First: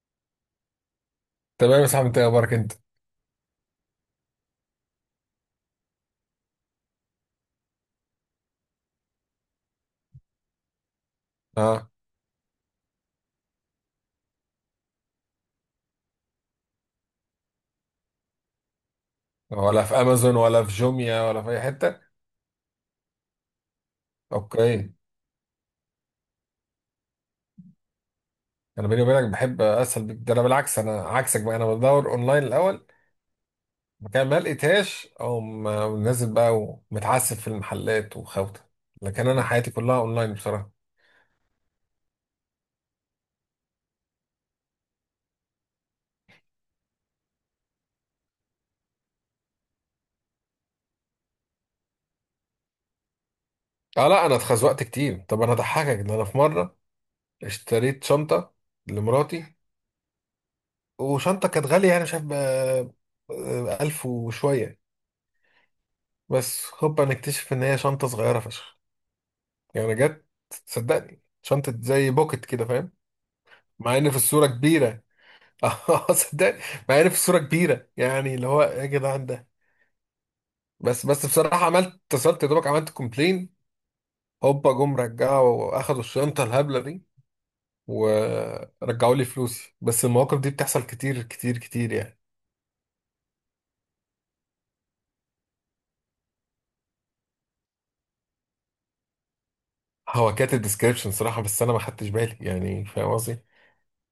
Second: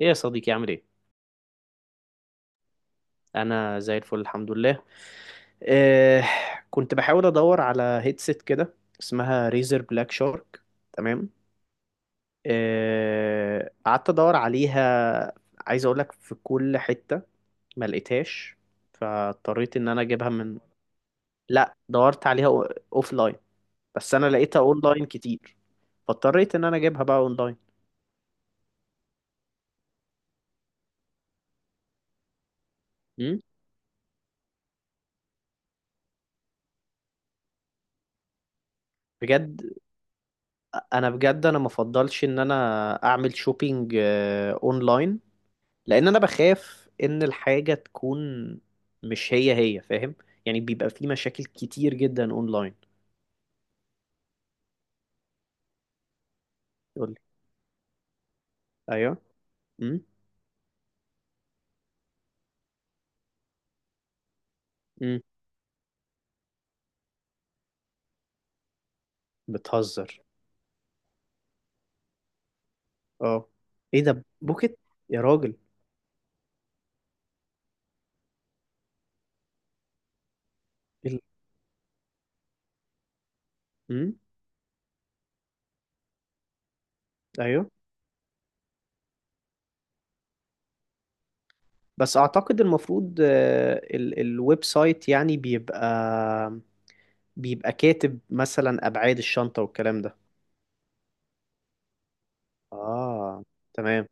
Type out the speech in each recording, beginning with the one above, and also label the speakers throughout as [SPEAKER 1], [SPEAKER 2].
[SPEAKER 1] ايه يا صديقي، عامل ايه؟
[SPEAKER 2] تمام يا صاحبي، انت إيه اخبارك انت؟
[SPEAKER 1] انا زي الفل، الحمد لله. إيه؟ كنت بحاول ادور على هيدسيت كده، اسمها ريزر بلاك شارك. تمام.
[SPEAKER 2] اه.
[SPEAKER 1] إيه، قعدت ادور عليها، عايز اقول لك في كل حتة، ما لقيتهاش، فاضطريت
[SPEAKER 2] ولا
[SPEAKER 1] ان
[SPEAKER 2] في
[SPEAKER 1] انا اجيبها
[SPEAKER 2] امازون
[SPEAKER 1] من...
[SPEAKER 2] ولا في جوميا ولا في اي
[SPEAKER 1] لا،
[SPEAKER 2] حته؟
[SPEAKER 1] دورت عليها اوف لاين، بس انا لقيتها
[SPEAKER 2] اوكي.
[SPEAKER 1] اونلاين كتير، فاضطريت ان انا اجيبها بقى اونلاين.
[SPEAKER 2] انا بيني وبينك بحب اسهل بك ده، انا بالعكس، انا عكسك بقى، انا بدور اونلاين الاول.
[SPEAKER 1] أمم.
[SPEAKER 2] مكان ما لقيتهاش او نازل بقى ومتعسف في المحلات وخوته، لكن انا
[SPEAKER 1] بجد،
[SPEAKER 2] حياتي كلها اونلاين بصراحه.
[SPEAKER 1] انا بجد انا مفضلش ان انا اعمل شوبينج اونلاين، لان انا بخاف ان الحاجه تكون مش هي هي، فاهم؟ يعني بيبقى في مشاكل كتير جدا اونلاين.
[SPEAKER 2] اه لا، انا اتخزوقت كتير. طب انا اضحكك ان انا في مره
[SPEAKER 1] يقول لي.
[SPEAKER 2] اشتريت شنطه
[SPEAKER 1] ايوه.
[SPEAKER 2] لمراتي،
[SPEAKER 1] امم.
[SPEAKER 2] وشنطه كانت غاليه يعني مش عارف ب- 1000 وشويه.
[SPEAKER 1] امم.
[SPEAKER 2] بس هوبا نكتشف ان هي شنطه صغيره فشخ. يعني
[SPEAKER 1] بتهزر.
[SPEAKER 2] جت، صدقني شنطة زي بوكت كده فاهم.
[SPEAKER 1] اه.
[SPEAKER 2] مع
[SPEAKER 1] ايه
[SPEAKER 2] ان في
[SPEAKER 1] ده،
[SPEAKER 2] الصورة
[SPEAKER 1] بوكيت
[SPEAKER 2] كبيرة.
[SPEAKER 1] يا راجل؟
[SPEAKER 2] اه صدقني. مع ان في الصورة كبيرة يعني اللي هو إيه يا جدعان ده. بس
[SPEAKER 1] إيه
[SPEAKER 2] بس بصراحة عملت اتصلت يا دوبك عملت كومبلين.
[SPEAKER 1] امم
[SPEAKER 2] هوبا جم رجعوا واخدوا الشنطة الهبلة دي
[SPEAKER 1] ايوه.
[SPEAKER 2] ورجعوا لي فلوسي، بس المواقف دي بتحصل كتير كتير كتير
[SPEAKER 1] بس
[SPEAKER 2] يعني.
[SPEAKER 1] اعتقد المفروض، الويب سايت يعني بيبقى كاتب مثلا ابعاد الشنطه والكلام ده.
[SPEAKER 2] هو كاتب ديسكريبشن صراحة بس انا ما خدتش بالي يعني فاهم قصدي.
[SPEAKER 1] اه. تمام.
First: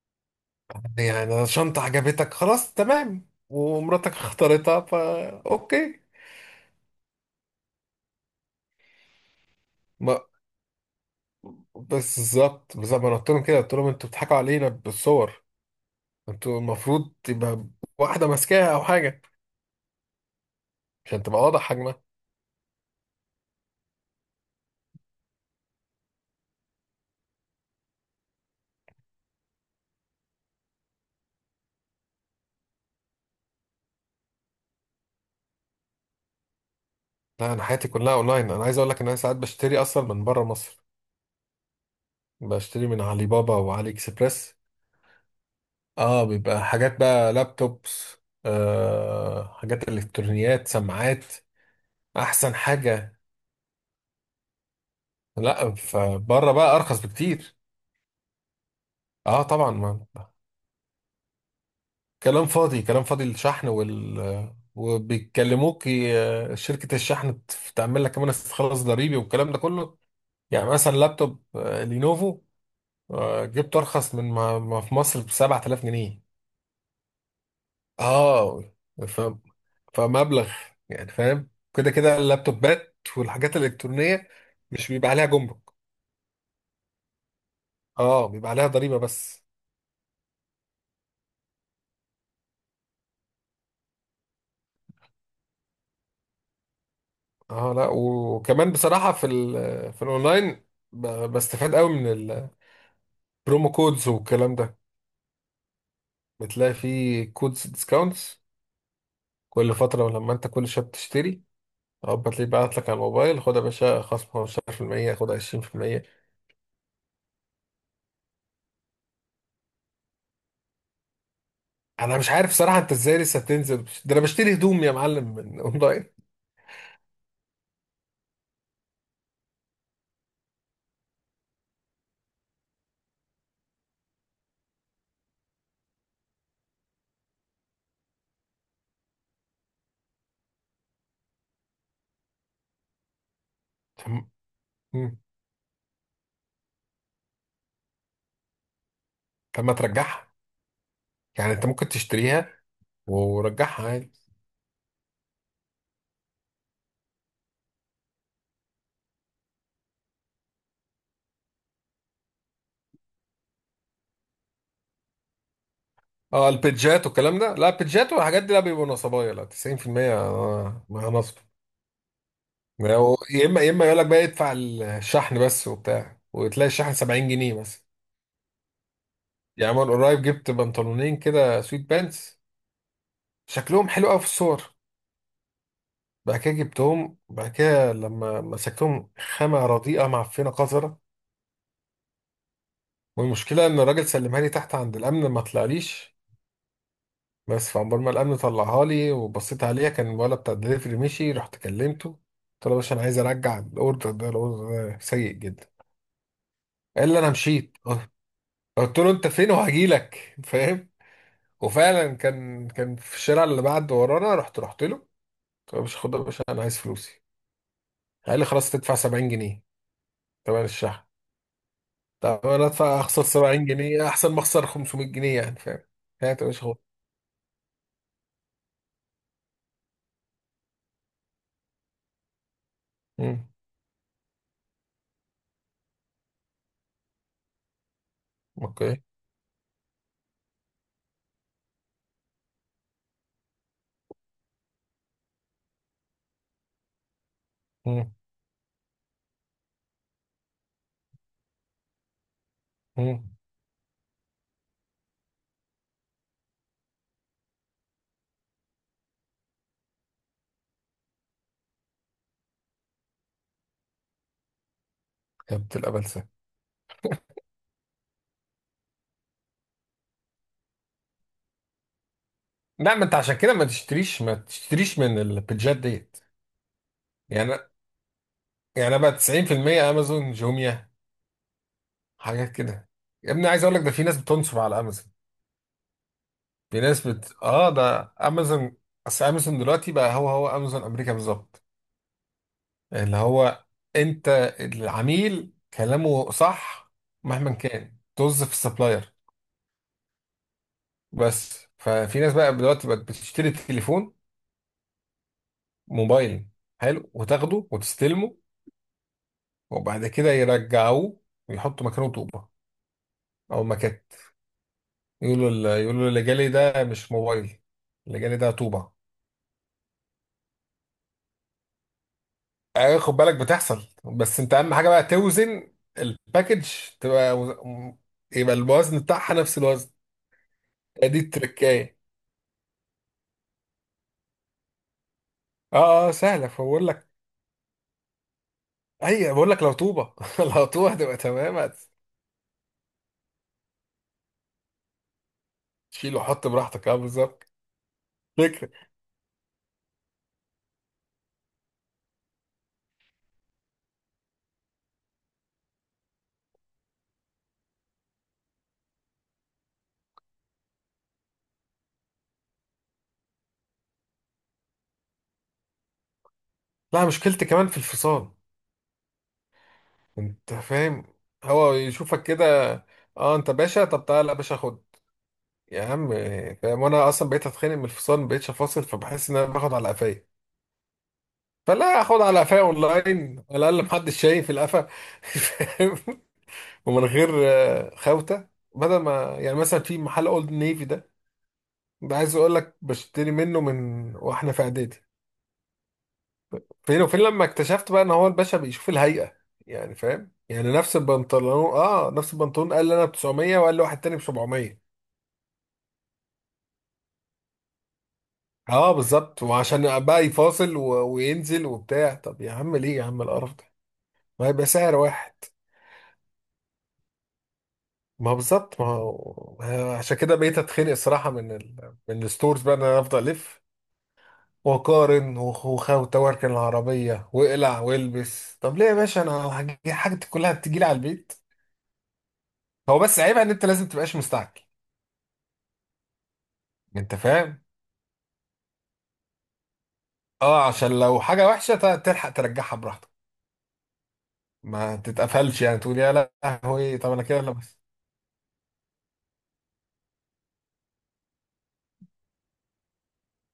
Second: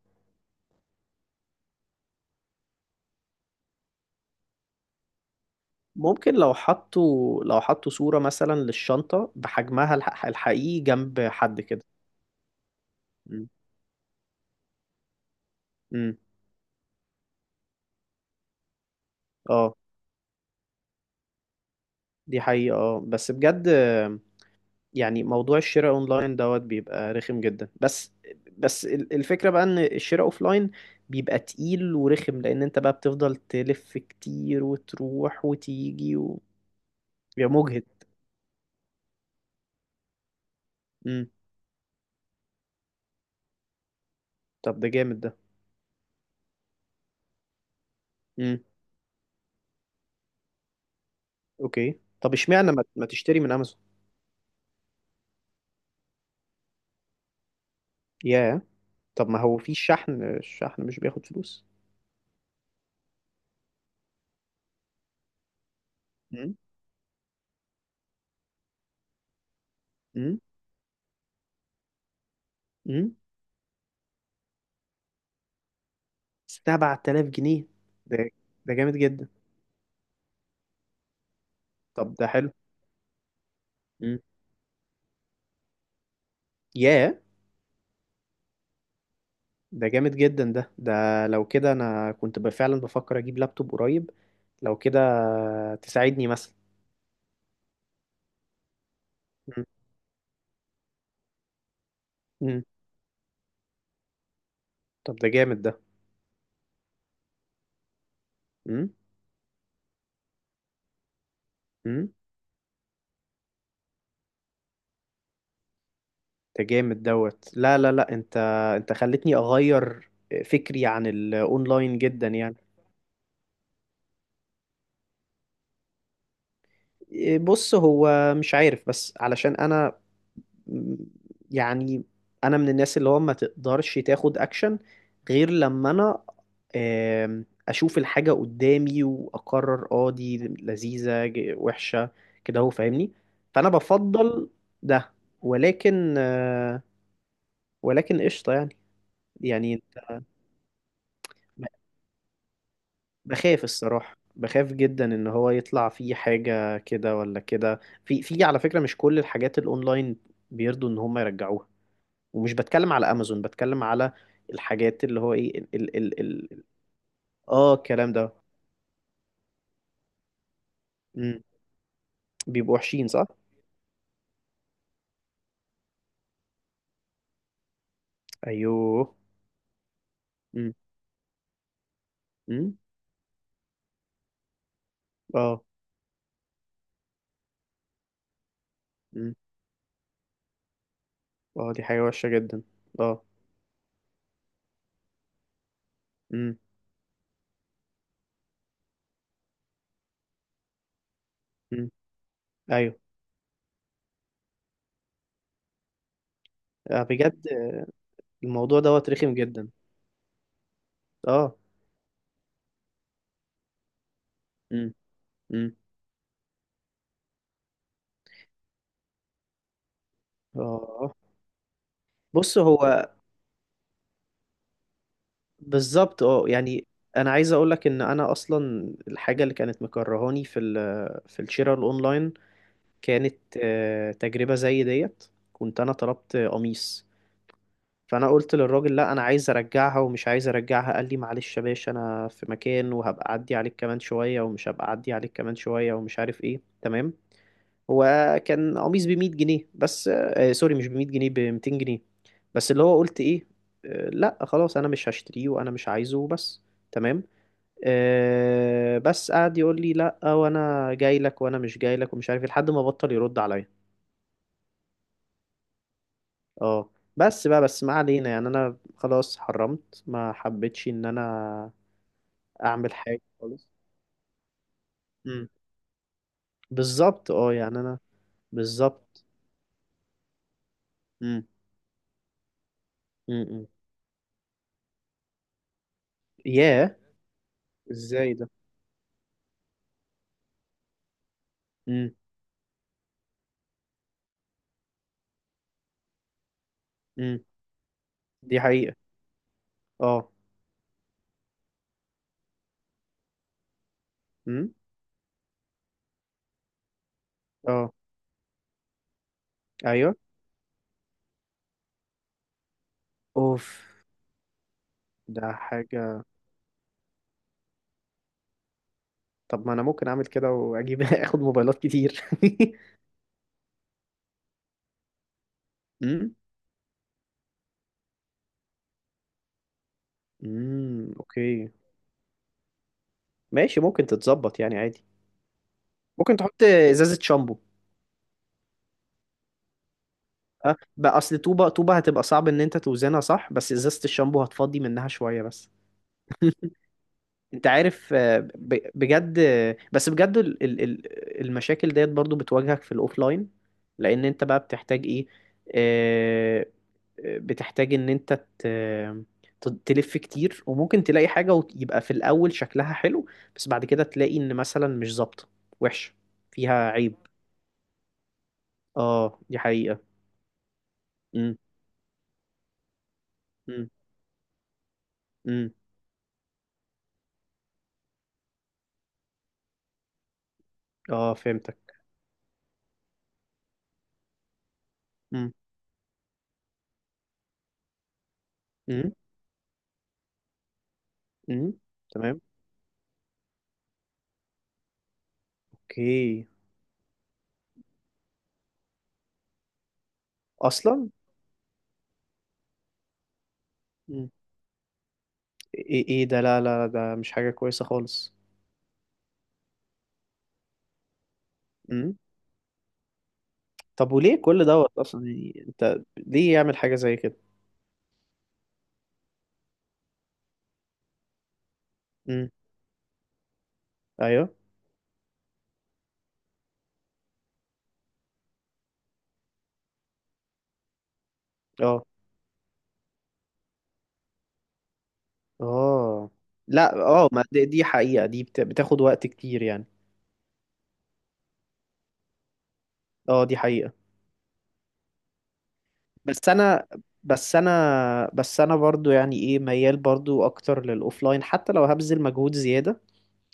[SPEAKER 2] يعني شنطة عجبتك خلاص تمام، ومراتك اختارتها فا اوكي.
[SPEAKER 1] ممكن لو حطوا صورة مثلا للشنطة بحجمها الحقيقي جنب حد كده.
[SPEAKER 2] بس بالظبط بالظبط ما انا قلت لهم
[SPEAKER 1] مم.
[SPEAKER 2] كده، قلت لهم انتوا بتضحكوا علينا بالصور.
[SPEAKER 1] مم.
[SPEAKER 2] انتوا المفروض تبقى واحده ماسكاها او حاجه
[SPEAKER 1] اه،
[SPEAKER 2] عشان تبقى واضح حجمها.
[SPEAKER 1] دي حقيقة، اه بس بجد، يعني موضوع الشراء اونلاين دوت بيبقى رخم جدا، بس بس الفكرة بقى ان الشراء اوفلاين بيبقى تقيل ورخم، لان انت بقى بتفضل تلف كتير وتروح وتيجي بيبقى
[SPEAKER 2] لا انا
[SPEAKER 1] مجهد.
[SPEAKER 2] حياتي كلها اونلاين، انا عايز اقول لك ان انا ساعات بشتري اصلا من بره مصر.
[SPEAKER 1] مم.
[SPEAKER 2] بشتري من علي بابا وعلي اكسبريس.
[SPEAKER 1] طب ده جامد ده.
[SPEAKER 2] اه بيبقى حاجات بقى لابتوبس.
[SPEAKER 1] مم.
[SPEAKER 2] حاجات الكترونيات سماعات.
[SPEAKER 1] اوكي. طب
[SPEAKER 2] احسن
[SPEAKER 1] اشمعنى ما
[SPEAKER 2] حاجه.
[SPEAKER 1] تشتري من امازون؟
[SPEAKER 2] لا فبره بقى ارخص بكتير.
[SPEAKER 1] ياه. طب ما
[SPEAKER 2] اه
[SPEAKER 1] هو
[SPEAKER 2] طبعا
[SPEAKER 1] في
[SPEAKER 2] ما.
[SPEAKER 1] شحن، مش بياخد فلوس؟
[SPEAKER 2] كلام فاضي كلام فاضي الشحن وبيكلموك
[SPEAKER 1] امم.
[SPEAKER 2] شركة الشحن تعمل لك كمان استخلاص ضريبي والكلام ده كله.
[SPEAKER 1] امم.
[SPEAKER 2] يعني مثلا لابتوب لينوفو
[SPEAKER 1] امم.
[SPEAKER 2] جبته أرخص من ما في مصر ب 7000 جنيه.
[SPEAKER 1] 7000 جنيه. ده
[SPEAKER 2] اه
[SPEAKER 1] ده جامد جدا.
[SPEAKER 2] فاهم فمبلغ. يعني فاهم كده
[SPEAKER 1] طب
[SPEAKER 2] كده
[SPEAKER 1] ده حلو.
[SPEAKER 2] اللابتوبات والحاجات
[SPEAKER 1] امم.
[SPEAKER 2] الإلكترونية مش بيبقى عليها جمرك.
[SPEAKER 1] ياه.
[SPEAKER 2] اه بيبقى عليها ضريبة بس.
[SPEAKER 1] ده جامد جدا، ده. لو كده انا كنت فعلا بفكر اجيب لابتوب قريب. لو كده تساعدني مثلا.
[SPEAKER 2] اه لا، وكمان بصراحة
[SPEAKER 1] مم.
[SPEAKER 2] في الأونلاين بستفاد قوي من
[SPEAKER 1] مم.
[SPEAKER 2] البرومو كودز والكلام ده.
[SPEAKER 1] طب ده جامد ده.
[SPEAKER 2] بتلاقي فيه كودز ديسكاونتس
[SPEAKER 1] مم.
[SPEAKER 2] كل فترة، لما انت كل شوية بتشتري
[SPEAKER 1] مم.
[SPEAKER 2] او بتلاقيه بعت لك على الموبايل خد يا باشا خصم 15% خد 20%.
[SPEAKER 1] ده جامد دوت، لا، لا، لا، انت خلتني اغير فكري عن الاونلاين
[SPEAKER 2] انا
[SPEAKER 1] جدا،
[SPEAKER 2] مش عارف
[SPEAKER 1] يعني.
[SPEAKER 2] صراحة انت ازاي لسه تنزل ده، انا بشتري هدوم يا معلم من اونلاين.
[SPEAKER 1] إيه، بص هو مش عارف، بس علشان انا، يعني انا من الناس اللي هو ما تقدرش تاخد اكشن غير لما انا اشوف الحاجة قدامي واقرر، دي لذيذة وحشة، كده، هو فاهمني. فانا
[SPEAKER 2] طب.
[SPEAKER 1] بفضل ده،
[SPEAKER 2] مم.
[SPEAKER 1] ولكن آه، ولكن قشطة،
[SPEAKER 2] طب ما
[SPEAKER 1] يعني
[SPEAKER 2] ترجعها، يعني انت ممكن تشتريها
[SPEAKER 1] بخاف
[SPEAKER 2] ورجعها عادي.
[SPEAKER 1] الصراحة، بخاف جدا ان هو يطلع فيه حاجة كده ولا كده، في في على فكرة مش كل الحاجات الاونلاين بيرضوا ان هم يرجعوها، ومش بتكلم على امازون، بتكلم على الحاجات اللي هو ايه، ال ال ال
[SPEAKER 2] اه
[SPEAKER 1] ال
[SPEAKER 2] البيدجات والكلام ده لا،
[SPEAKER 1] اه
[SPEAKER 2] البيدجات
[SPEAKER 1] الكلام ده.
[SPEAKER 2] والحاجات دي لا، بيبقوا نصبايا، لا 90% ما نصب.
[SPEAKER 1] مم. بيبقوا
[SPEAKER 2] ما
[SPEAKER 1] وحشين،
[SPEAKER 2] هو-
[SPEAKER 1] صح.
[SPEAKER 2] يا اما يقول لك بقى ادفع الشحن بس وبتاع وتلاقي الشحن 70 جنيه بس.
[SPEAKER 1] ايوه.
[SPEAKER 2] يعني من قريب جبت
[SPEAKER 1] مم.
[SPEAKER 2] بنطلونين كده سويت بانس،
[SPEAKER 1] مم.
[SPEAKER 2] شكلهم حلو قوي في الصور.
[SPEAKER 1] اه.
[SPEAKER 2] بعد كده جبتهم، بعد كده لما مسكتهم
[SPEAKER 1] مم.
[SPEAKER 2] خامة رديئة معفنة قذرة.
[SPEAKER 1] اه، دي حاجة وحشة جدا. اه.
[SPEAKER 2] والمشكلة إن الراجل سلمها لي تحت عند الأمن ما طلعليش.
[SPEAKER 1] مم.
[SPEAKER 2] بس فعمال ما الأمن طلعها لي وبصيت عليها كان الولد بتاع الدليفري مشي، رحت
[SPEAKER 1] مم.
[SPEAKER 2] كلمته، قلت له يا باشا
[SPEAKER 1] ايوه.
[SPEAKER 2] أنا عايز أرجع الأوردر ده، الأوردر ده سيء جدا.
[SPEAKER 1] آه،
[SPEAKER 2] قال لي أنا
[SPEAKER 1] بجد.
[SPEAKER 2] مشيت.
[SPEAKER 1] الموضوع
[SPEAKER 2] قلت
[SPEAKER 1] دوت
[SPEAKER 2] له أنت
[SPEAKER 1] رخم
[SPEAKER 2] فين
[SPEAKER 1] جدا.
[SPEAKER 2] وهجيلك فاهم.
[SPEAKER 1] اه.
[SPEAKER 2] وفعلا كان في الشارع اللي بعد ورانا، رحت
[SPEAKER 1] مم.
[SPEAKER 2] له.
[SPEAKER 1] مم.
[SPEAKER 2] مش خد يا باشا انا عايز فلوسي. قال لي خلاص تدفع 70 جنيه تمن الشحن.
[SPEAKER 1] اه.
[SPEAKER 2] طب
[SPEAKER 1] بص
[SPEAKER 2] انا ادفع
[SPEAKER 1] هو
[SPEAKER 2] اخسر 70 جنيه احسن ما اخسر 500 جنيه يعني فاهم.
[SPEAKER 1] بالظبط،
[SPEAKER 2] هات يا باشا خد.
[SPEAKER 1] يعني انا عايز اقول لك ان انا اصلا الحاجه اللي كانت مكرهاني في الشراء الاونلاين كانت
[SPEAKER 2] مم.
[SPEAKER 1] تجربة زي ديت. كنت أنا طلبت قميص، فأنا قلت للراجل:
[SPEAKER 2] اوكي.
[SPEAKER 1] لا، أنا عايز أرجعها ومش عايز أرجعها. قال لي: معلش يا باشا، أنا في مكان وهبقى أعدي عليك كمان شوية، ومش هبقى أعدي عليك كمان شوية، ومش عارف إيه، تمام. هو
[SPEAKER 2] مم.
[SPEAKER 1] كان قميص بمية جنيه بس، آه سوري، مش بمية جنيه، بمتين جنيه، بس اللي هو قلت
[SPEAKER 2] مم.
[SPEAKER 1] إيه: آه لا خلاص، أنا مش هشتريه وأنا مش عايزه، بس. تمام. آه، بس قعد يقول لي: لا وانا جاي لك وانا مش جاي لك، ومش عارف إيه، لحد ما بطل يرد عليا.
[SPEAKER 2] يا بنت الابلسه.
[SPEAKER 1] اه بس بقى، بس ما علينا، يعني انا خلاص حرمت، ما حبيتش ان انا اعمل
[SPEAKER 2] لا، ما انت
[SPEAKER 1] حاجه
[SPEAKER 2] عشان كده ما
[SPEAKER 1] خالص.
[SPEAKER 2] تشتريش ما تشتريش من
[SPEAKER 1] امم.
[SPEAKER 2] البيجات ديت.
[SPEAKER 1] بالظبط،
[SPEAKER 2] يعني،
[SPEAKER 1] يعني انا.
[SPEAKER 2] يعني بقى
[SPEAKER 1] بالظبط.
[SPEAKER 2] 90% امازون جوميا
[SPEAKER 1] امم.
[SPEAKER 2] حاجات كده. يا ابني عايز
[SPEAKER 1] امم.
[SPEAKER 2] اقول لك ده في ناس بتنصب على امازون. في
[SPEAKER 1] ياه.
[SPEAKER 2] ناس بت اه ده
[SPEAKER 1] ازاي ده؟
[SPEAKER 2] امازون. اصل امازون دلوقتي بقى هو هو امازون امريكا بالظبط.
[SPEAKER 1] امم.
[SPEAKER 2] اللي هو انت العميل كلامه صح
[SPEAKER 1] امم.
[SPEAKER 2] مهما كان، طز في
[SPEAKER 1] دي حقيقه.
[SPEAKER 2] السبلاير.
[SPEAKER 1] اه.
[SPEAKER 2] بس ففي ناس بقى دلوقتي بقت بتشتري تليفون
[SPEAKER 1] امم.
[SPEAKER 2] موبايل حلو وتاخده
[SPEAKER 1] اه.
[SPEAKER 2] وتستلمه، وبعد
[SPEAKER 1] ايوه.
[SPEAKER 2] كده يرجعوه ويحطوا مكانه طوبة.
[SPEAKER 1] اوف.
[SPEAKER 2] او مكان يقولوا،
[SPEAKER 1] ده
[SPEAKER 2] يقولوا اللي
[SPEAKER 1] حاجه.
[SPEAKER 2] جالي ده مش موبايل، اللي جالي ده طوبة.
[SPEAKER 1] طب ما انا ممكن اعمل كده واجيب اخد موبايلات كتير.
[SPEAKER 2] اه، خد بالك بتحصل، بس انت اهم حاجة بقى توزن
[SPEAKER 1] امم.
[SPEAKER 2] الباكج، تبقى وز- يبقى الوزن بتاعها نفس الوزن.
[SPEAKER 1] امم.
[SPEAKER 2] دي
[SPEAKER 1] اوكي.
[SPEAKER 2] التركاية.
[SPEAKER 1] ماشي، ممكن تتظبط يعني، عادي.
[SPEAKER 2] اه اه
[SPEAKER 1] ممكن
[SPEAKER 2] سهله
[SPEAKER 1] تحط
[SPEAKER 2] فبقول لك.
[SPEAKER 1] ازازه شامبو.
[SPEAKER 2] اي بقول لك لو طوبه لو طوبه هتبقى
[SPEAKER 1] بقى اصل
[SPEAKER 2] تمام.
[SPEAKER 1] طوبة طوبة هتبقى صعب ان انت توزنها صح، بس ازازة الشامبو هتفضي منها شوية، بس.
[SPEAKER 2] هتشيل وحط براحتك اه بالظبط.
[SPEAKER 1] انت عارف،
[SPEAKER 2] فكره.
[SPEAKER 1] بجد، بس بجد المشاكل ديت برضو بتواجهك في الاوفلاين، لان انت بقى بتحتاج ايه، آه، بتحتاج ان انت ت- تلف كتير، وممكن تلاقي حاجة ويبقى في الاول شكلها حلو، بس بعد كده تلاقي ان مثلا مش ظابطة، وحشة، فيها
[SPEAKER 2] لا
[SPEAKER 1] عيب.
[SPEAKER 2] مشكلتي كمان في الفصال،
[SPEAKER 1] اه، دي حقيقة.
[SPEAKER 2] انت فاهم.
[SPEAKER 1] امم.
[SPEAKER 2] هو يشوفك كده، اه انت باشا،
[SPEAKER 1] امم.
[SPEAKER 2] طب تعالى يا باشا خد
[SPEAKER 1] امم.
[SPEAKER 2] يا عم، فاهم. وانا اصلا بقيت اتخانق من الفصال، ما بقيتش افاصل، فبحس ان انا باخد على قفايا.
[SPEAKER 1] اه، فهمتك.
[SPEAKER 2] فلا اخد على قفايا اونلاين، على الاقل محدش شايف القفا
[SPEAKER 1] امم.
[SPEAKER 2] فاهم. ومن غير خوته. بدل
[SPEAKER 1] إمم.
[SPEAKER 2] ما يعني مثلا في محل اولد نيفي ده،
[SPEAKER 1] امم.
[SPEAKER 2] ده عايز
[SPEAKER 1] تمام.
[SPEAKER 2] اقول لك بشتري منه من واحنا في اعدادي.
[SPEAKER 1] اوكي.
[SPEAKER 2] فين وفين لما اكتشفت بقى ان هو الباشا بيشوف الهيئة. يعني فاهم، يعني نفس
[SPEAKER 1] اصلا.
[SPEAKER 2] البنطلون اه نفس البنطلون قال لي انا ب 900 وقال لي واحد تاني ب
[SPEAKER 1] مم.
[SPEAKER 2] 700.
[SPEAKER 1] ايه، ايه ده، لا، لا، لا، ده مش حاجة كويسة خالص.
[SPEAKER 2] اه بالظبط، وعشان بقى يفاصل و وينزل وبتاع،
[SPEAKER 1] امم.
[SPEAKER 2] طب يا عم ليه يا عم القرف ده،
[SPEAKER 1] طب وليه
[SPEAKER 2] ما
[SPEAKER 1] كل
[SPEAKER 2] هيبقى سعر
[SPEAKER 1] دوت اصلا،
[SPEAKER 2] واحد.
[SPEAKER 1] يعني انت ليه يعمل حاجة زي كده؟
[SPEAKER 2] ما هو بالظبط، ما هو عشان كده بقيت اتخنق الصراحة من ال من
[SPEAKER 1] امم.
[SPEAKER 2] الستورز بقى ان انا افضل الف
[SPEAKER 1] ايوه.
[SPEAKER 2] وقارن وتواركن العربية واقلع والبس. طب ليه يا باشا انا حاجتي كلها بتجيلي على البيت.
[SPEAKER 1] اه.
[SPEAKER 2] هو بس عيبها ان انت لازم تبقاش مستعجل،
[SPEAKER 1] اه. لا
[SPEAKER 2] انت
[SPEAKER 1] اه، ما
[SPEAKER 2] فاهم.
[SPEAKER 1] دي حقيقة، دي بتاخد وقت كتير، يعني.
[SPEAKER 2] اه عشان لو حاجة وحشة تلحق ترجعها براحتك.
[SPEAKER 1] اه، دي حقيقة.
[SPEAKER 2] ما تتقفلش يعني تقول يا
[SPEAKER 1] بس انا
[SPEAKER 2] لهوي طب انا كده
[SPEAKER 1] بس
[SPEAKER 2] لابس.
[SPEAKER 1] انا بس انا برضو، يعني ايه، ميال برضو اكتر للاوفلاين حتى لو هبذل مجهود زيادة،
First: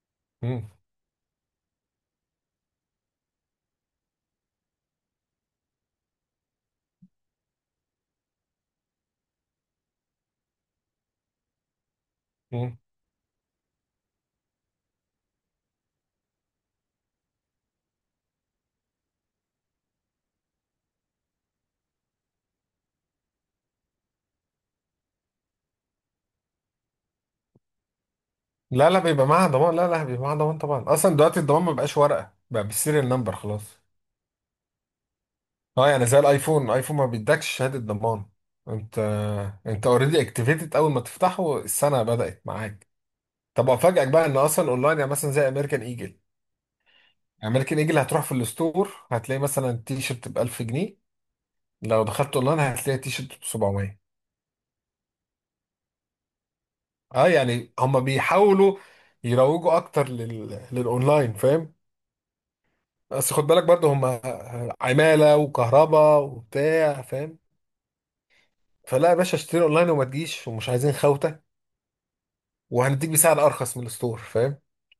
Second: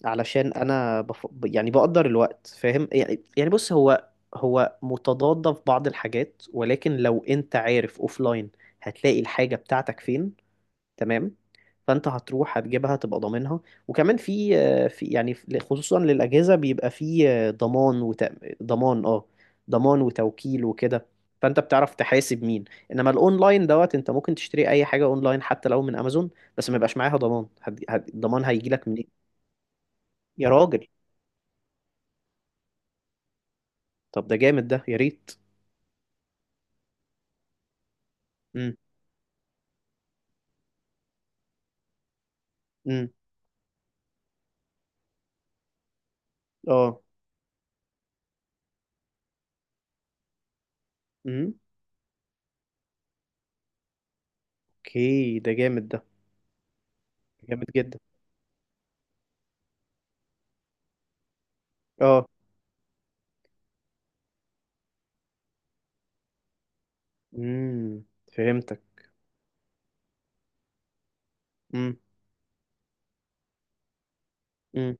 [SPEAKER 1] علشان
[SPEAKER 2] مم.
[SPEAKER 1] انا يعني بقدر الوقت، فاهم يعني بص، هو هو متضاد في بعض الحاجات، ولكن لو انت عارف اوفلاين هتلاقي الحاجة بتاعتك فين، تمام، فانت هتروح
[SPEAKER 2] مم.
[SPEAKER 1] هتجيبها، تبقى ضامنها. وكمان في خصوصا للأجهزة، بيبقى في ضمان ضمان، اه، ضمان وتوكيل وكده، فانت بتعرف تحاسب مين. انما الاونلاين دوت، انت ممكن تشتري اي حاجة اونلاين حتى لو من امازون، بس ما يبقاش معاها ضمان، الضمان هيجي لك
[SPEAKER 2] لا لا
[SPEAKER 1] منين؟
[SPEAKER 2] بيبقى معاها ضمان، لا لا بيبقى معاها
[SPEAKER 1] يا
[SPEAKER 2] ضمان طبعا.
[SPEAKER 1] راجل.
[SPEAKER 2] اصلا دلوقتي الضمان ما بقاش ورقة، بقى بالسيريال نمبر خلاص.
[SPEAKER 1] طب ده جامد ده، يا ريت.
[SPEAKER 2] اه يعني زي الايفون ما بيدكش شهادة ضمان.
[SPEAKER 1] امم.
[SPEAKER 2] انت انت اوريدي اكتيفيتد اول ما تفتحه السنة بدأت معاك.
[SPEAKER 1] امم.
[SPEAKER 2] طب افاجئك بقى ان اصلا اونلاين يعني مثلا زي امريكان ايجل.
[SPEAKER 1] اه.
[SPEAKER 2] امريكان ايجل هتروح في الستور هتلاقي مثلا التيشيرت ب 1000 جنيه.
[SPEAKER 1] امم.
[SPEAKER 2] لو دخلت اونلاين هتلاقي التيشيرت ب 700.
[SPEAKER 1] اوكي. ده جامد ده.
[SPEAKER 2] اه
[SPEAKER 1] جامد
[SPEAKER 2] يعني
[SPEAKER 1] جدا.
[SPEAKER 2] هم بيحاولوا يروجوا اكتر للاونلاين فاهم.
[SPEAKER 1] اه.
[SPEAKER 2] بس خد بالك برضو هم عمالة وكهرباء وبتاع فاهم.
[SPEAKER 1] امم. فهمتك.
[SPEAKER 2] فلا يا باشا اشتري اونلاين وما تجيش ومش عايزين خوته،
[SPEAKER 1] امم.
[SPEAKER 2] وهنديك بسعر ارخص من الستور فاهم.
[SPEAKER 1] امم.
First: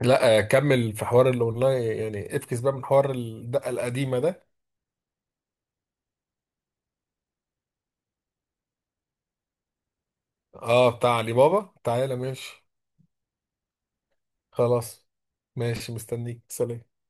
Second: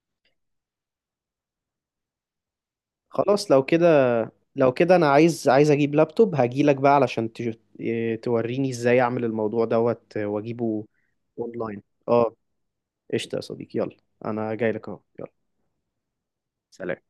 [SPEAKER 2] لا كمل في حوار الاونلاين يعني افكس بقى من حوار
[SPEAKER 1] خلاص، لو
[SPEAKER 2] الدقه
[SPEAKER 1] كده،
[SPEAKER 2] القديمه ده.
[SPEAKER 1] لو كده انا عايز، اجيب لابتوب، هجيلك بقى علشان تج- إيه، توريني ازاي اعمل الموضوع دوت واجيبه
[SPEAKER 2] اه بتاع علي بابا
[SPEAKER 1] اونلاين،
[SPEAKER 2] تعالى
[SPEAKER 1] اه.
[SPEAKER 2] ماشي.
[SPEAKER 1] قشطة يا صديقي، يلا، انا جاي لك اهو،
[SPEAKER 2] خلاص
[SPEAKER 1] يلا.
[SPEAKER 2] ماشي، مستنيك، سلام.
[SPEAKER 1] سلام.